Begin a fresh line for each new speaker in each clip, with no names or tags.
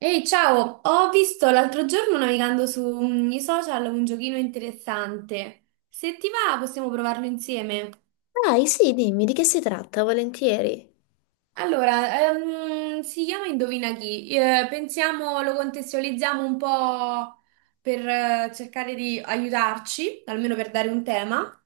Ehi, ciao! Ho visto l'altro giorno navigando sui social un giochino interessante. Se ti va, possiamo provarlo insieme.
Dai, sì, dimmi di che si tratta, volentieri.
Allora, si chiama Indovina chi. Pensiamo, lo contestualizziamo un po' per cercare di aiutarci, almeno per dare un tema.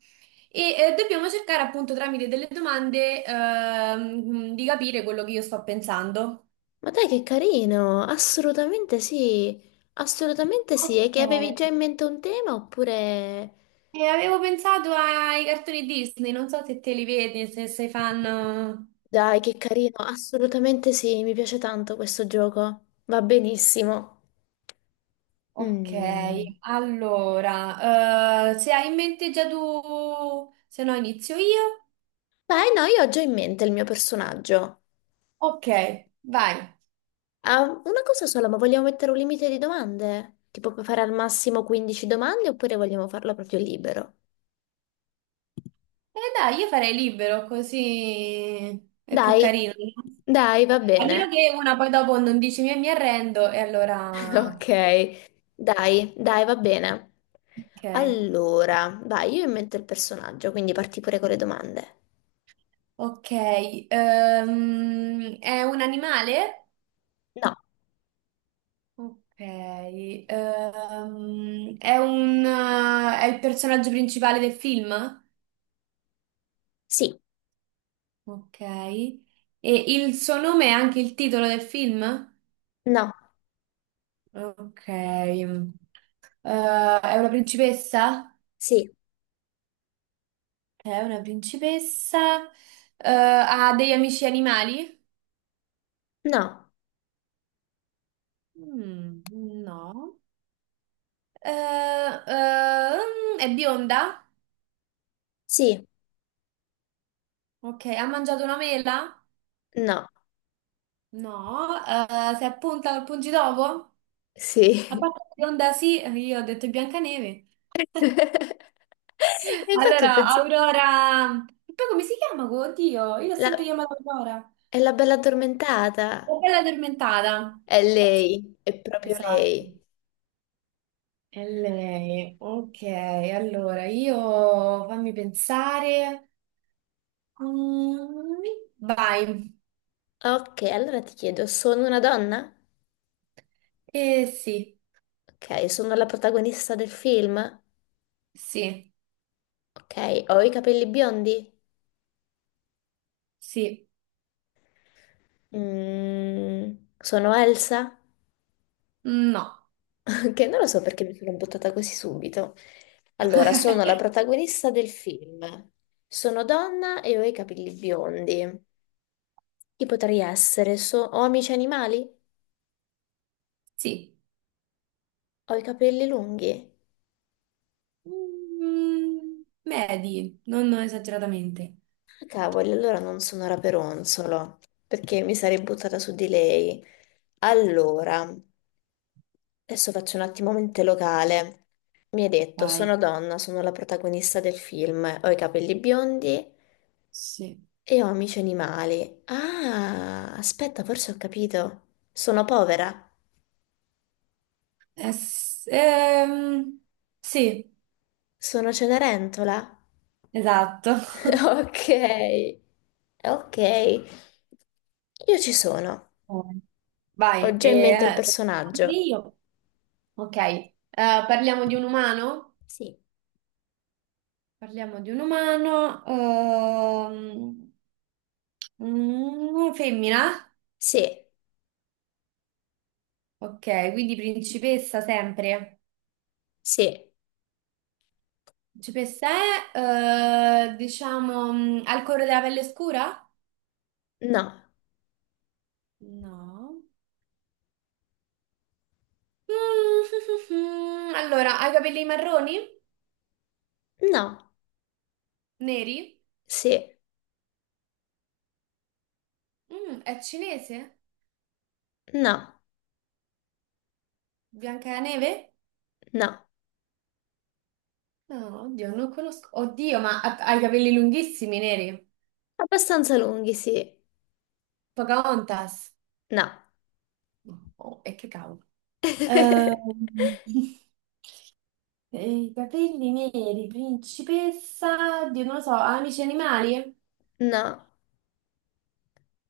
E dobbiamo cercare appunto tramite delle domande di capire quello che io sto pensando.
Ma dai, che carino! Assolutamente sì, assolutamente sì. E
Ok,
che avevi già in mente un tema oppure...
e avevo pensato ai cartoni Disney, non so se te li vedi, se sei fan.
Dai, che carino, assolutamente sì, mi piace tanto questo gioco. Va benissimo.
Ok,
Mm.
allora, se hai in mente già tu, se no inizio io.
Beh, no, io ho già in mente il mio personaggio.
Ok, vai.
Ah, una cosa sola, ma vogliamo mettere un limite di domande? Tipo puoi fare al massimo 15 domande oppure vogliamo farlo proprio libero?
E dai, io farei libero, così è più
Dai,
carino, no?
dai, va bene.
Almeno che una poi dopo non dici mi arrendo, e allora.
Ok, dai, dai, va bene.
Ok,
Allora, vai, io invento il personaggio, quindi parti pure con le domande.
ok. È un animale?
No,
Ok, è il personaggio principale del film?
sì,
Ok, e il suo nome è anche il titolo del film?
no,
Ok, Eh, è una principessa?
sì,
È una principessa. Ha degli amici animali?
no,
Mm, no. Eh, è bionda?
sì,
Ok, ha mangiato una mela?
no,
No. Si è appunta al pungitopo? La
sì.
parte bionda sì, io ho detto Biancaneve.
E infatti ho
Allora,
pensato,
Aurora. E poi come si chiama? Oddio, io l'ho sempre
la-
chiamata Aurora.
è la bella addormentata,
La bella addormentata.
è lei, è proprio
Esatto.
lei.
E lei, ok, allora io fammi pensare. Mm, Vai.
Ok, allora ti chiedo, sono una donna?
Eh sì,
Ok, sono la protagonista del film?
sì,
Ok, ho i capelli biondi?
sì,
Mm, sono Elsa,
no.
che non lo so perché mi sono buttata così subito. Allora, sono la protagonista del film. Sono donna e ho i capelli biondi. Chi potrei essere? Ho amici animali?
Sì.
Ho i capelli lunghi?
Medi, non esageratamente.
Ah, cavoli, allora non sono Raperonzolo, perché mi sarei buttata su di lei. Allora, adesso faccio un attimo mente locale. Mi hai detto,
Vai.
sono donna, sono la protagonista del film, ho i capelli biondi.
Sì.
E ho amici animali. Ah, aspetta, forse ho capito. Sono povera.
Eh, s- ehm, sì,
Sono Cenerentola.
esatto.
Ok, ok. Io ci sono.
Oh.
Ho
Vai,
già
e
in mente il personaggio.
io. Ok, parliamo di un umano?
Sì.
Parliamo di un umano. Femmina?
Sì,
Ok, quindi principessa sempre.
sì,
Principessa è, diciamo, al colore della pelle scura?
no,
No. Allora, ha i capelli marroni?
no,
Neri?
sì,
È cinese?
no,
Biancaneve?
no.
No, oddio, non conosco. Oddio, ma ha i capelli lunghissimi, neri.
Abbastanza lunghi, sì,
Pocahontas.
no.
Oh, e che cavolo. Ehm, I capelli neri, principessa, oddio, non lo so, amici animali?
No,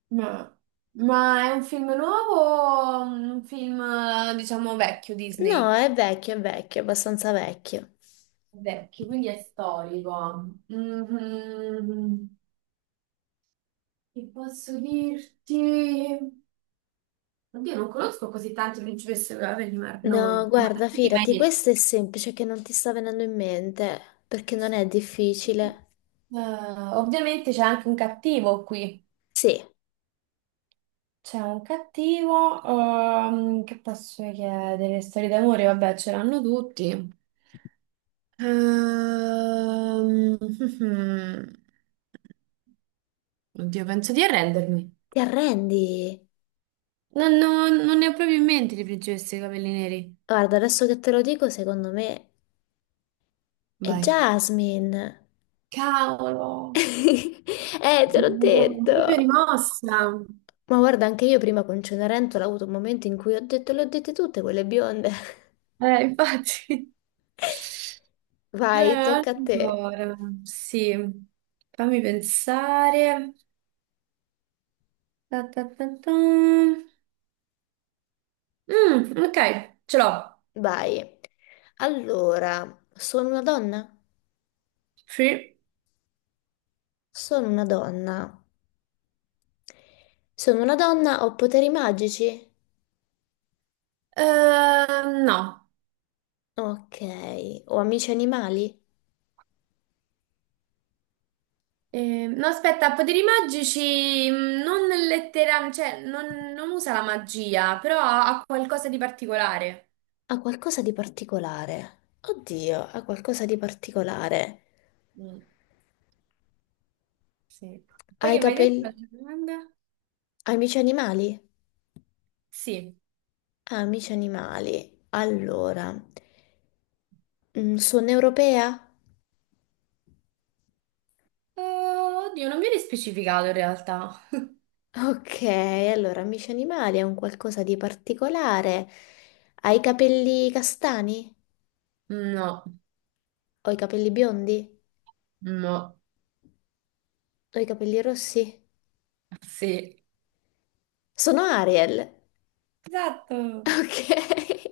No. Ma è un film nuovo o un film, diciamo, vecchio
no,
Disney?
è vecchio, abbastanza vecchio.
Vecchio, quindi è storico. Mhm. Che posso dirti? Oddio, non conosco così tante principesse Gravenor,
No,
no. Ma
guarda,
prima hai
fidati,
detto-
questo è semplice che non ti sta venendo in mente, perché non è difficile.
Eh, Ovviamente c'è anche un cattivo qui.
Sì,
C'è un cattivo, che posso chiedere? Storie d'amore, vabbè, ce l'hanno tutti. Ehm, Oddio, penso di arrendermi.
ti arrendi.
Non ne ho proprio in mente di principesse dei capelli neri.
Guarda, adesso che te lo dico, secondo me è
Vai.
Jasmine.
Cavolo,
Te l'ho
mi sono
detto.
proprio rimossa.
Ma guarda, anche io prima con Cenerentola ho avuto un momento in cui ho detto, le ho dette tutte quelle bionde.
Infatti. Eh,
Vai, tocca a te.
allora, sì, fammi pensare. Ta ta ta ta. Ok, ce l'ho.
Vai. Allora, sono una donna?
Sì.
Sono una donna. Sono una donna, ho poteri magici?
No.
Ok, o amici animali?
No, aspetta, poteri magici non letteralmente, cioè non usa la magia, però ha qualcosa di particolare.
Ha qualcosa di particolare. Oddio, ha qualcosa di particolare.
Mm, sì.
Ha
Poi
i
che mi hai detto?
capelli...
Altra domanda?
Ha amici animali?
Sì.
Ha amici animali. Allora, mm, sono europea?
Oddio, non viene specificato in realtà.
Ok, allora, amici animali è un qualcosa di particolare. Ha i capelli castani?
No.
Ho i capelli biondi?
No,
Ho i capelli rossi?
sì.
Sono Ariel.
Esatto.
Ok,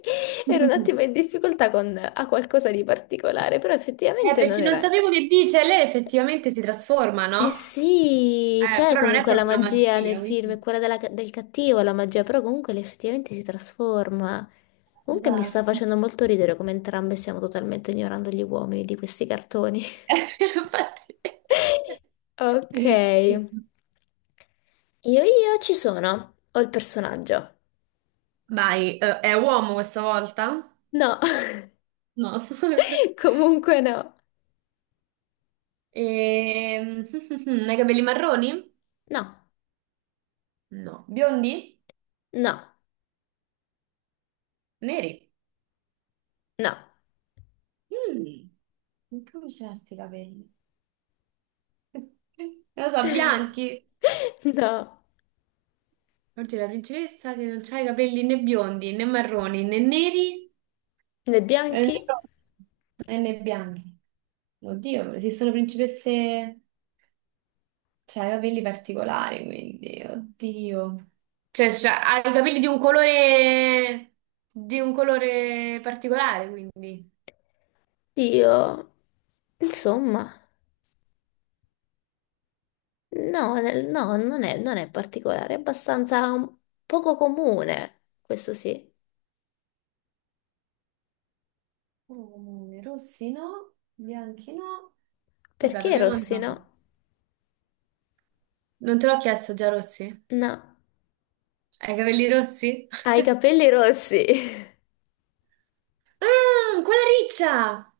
ero un attimo in difficoltà con a qualcosa di particolare, però effettivamente non
Perché non
era.
sapevo che dice, lei effettivamente si trasforma,
Eh
no?
sì, c'è
Però non è
comunque la
proprio una
magia nel
magia,
film,
quindi.
è quella del cattivo, la magia, però comunque lei effettivamente si trasforma. Comunque mi sta
Esatto.
facendo molto ridere come entrambe stiamo totalmente ignorando gli uomini di questi cartoni.
Infatti.
Ok, io ci sono, ho il personaggio.
Vai, è uomo questa volta?
No,
No.
comunque no.
Ehm, Ha i capelli marroni?
No,
No. Biondi?
no,
Neri?
no,
Mm. Come ce l'ha sti capelli? Non lo so, bianchi?
no.
Oddio, la principessa che non c'ha i capelli né biondi né marroni né neri,
Le
Né
bianchi?
rossi, né bianchi. Oddio, esistono principesse, cioè, i capelli particolari, quindi, oddio. Cioè, ha i capelli di un colore particolare, quindi.
Dio, insomma, no, no, non è particolare, è abbastanza poco comune, questo sì.
Rossi no, bianchi no. Vabbè,
Perché
proviamo a
rossi,
andare.
no?
Non te l'ho chiesto già, rossi?
No,
Hai i capelli rossi?
ha i capelli rossi.
Ah, quella riccia!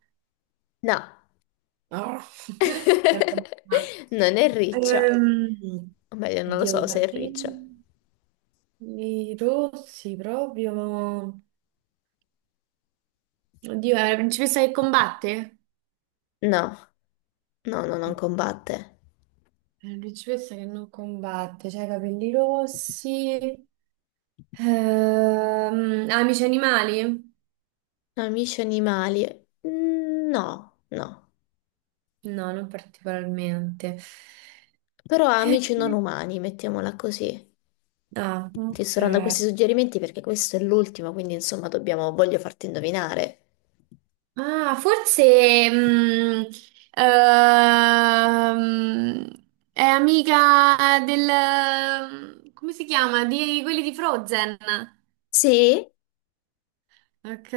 No,
Oh.
non è riccia,
Ehm,
o meglio, non lo
Oddio,
so
i
se è riccia.
capelli rossi proprio. Oddio, è la principessa che combatte?
No, no, no, non combatte.
È la principessa che non combatte, cioè i capelli rossi. Amici animali?
Amici animali? Mm, no, no,
No, non particolarmente.
però ha amici non
Eh,
umani, mettiamola così.
Ah,
Ti
ok.
sto dando questi suggerimenti perché questo è l'ultimo, quindi insomma dobbiamo, voglio farti indovinare.
Ah, forse ehm, è amica del, come si chiama? Di quelli di Frozen.
Sì,
Ok.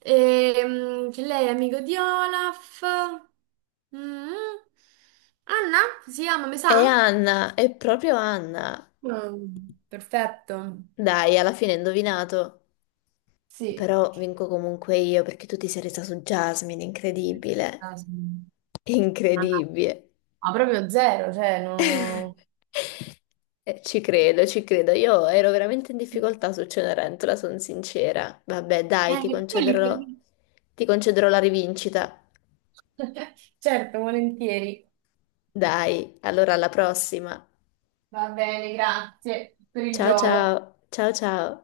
Che lei è amico di Olaf. Mm. Anna si chiama, mi sa?
è Anna, è proprio Anna.
Mm. Perfetto.
Dai, alla fine hai indovinato.
Sì.
Però vinco comunque io perché tu ti sei resa su Jasmine, incredibile.
Ah, no.
Incredibile.
Ma proprio zero, cioè no.
Ci credo, ci credo. Io ero veramente in difficoltà su Cenerentola, sono sincera. Vabbè, dai,
Perché quelli per lì.
ti concederò la rivincita.
Certo, volentieri.
Dai, allora alla prossima.
Va bene, grazie per il
Ciao
gioco.
ciao, ciao ciao.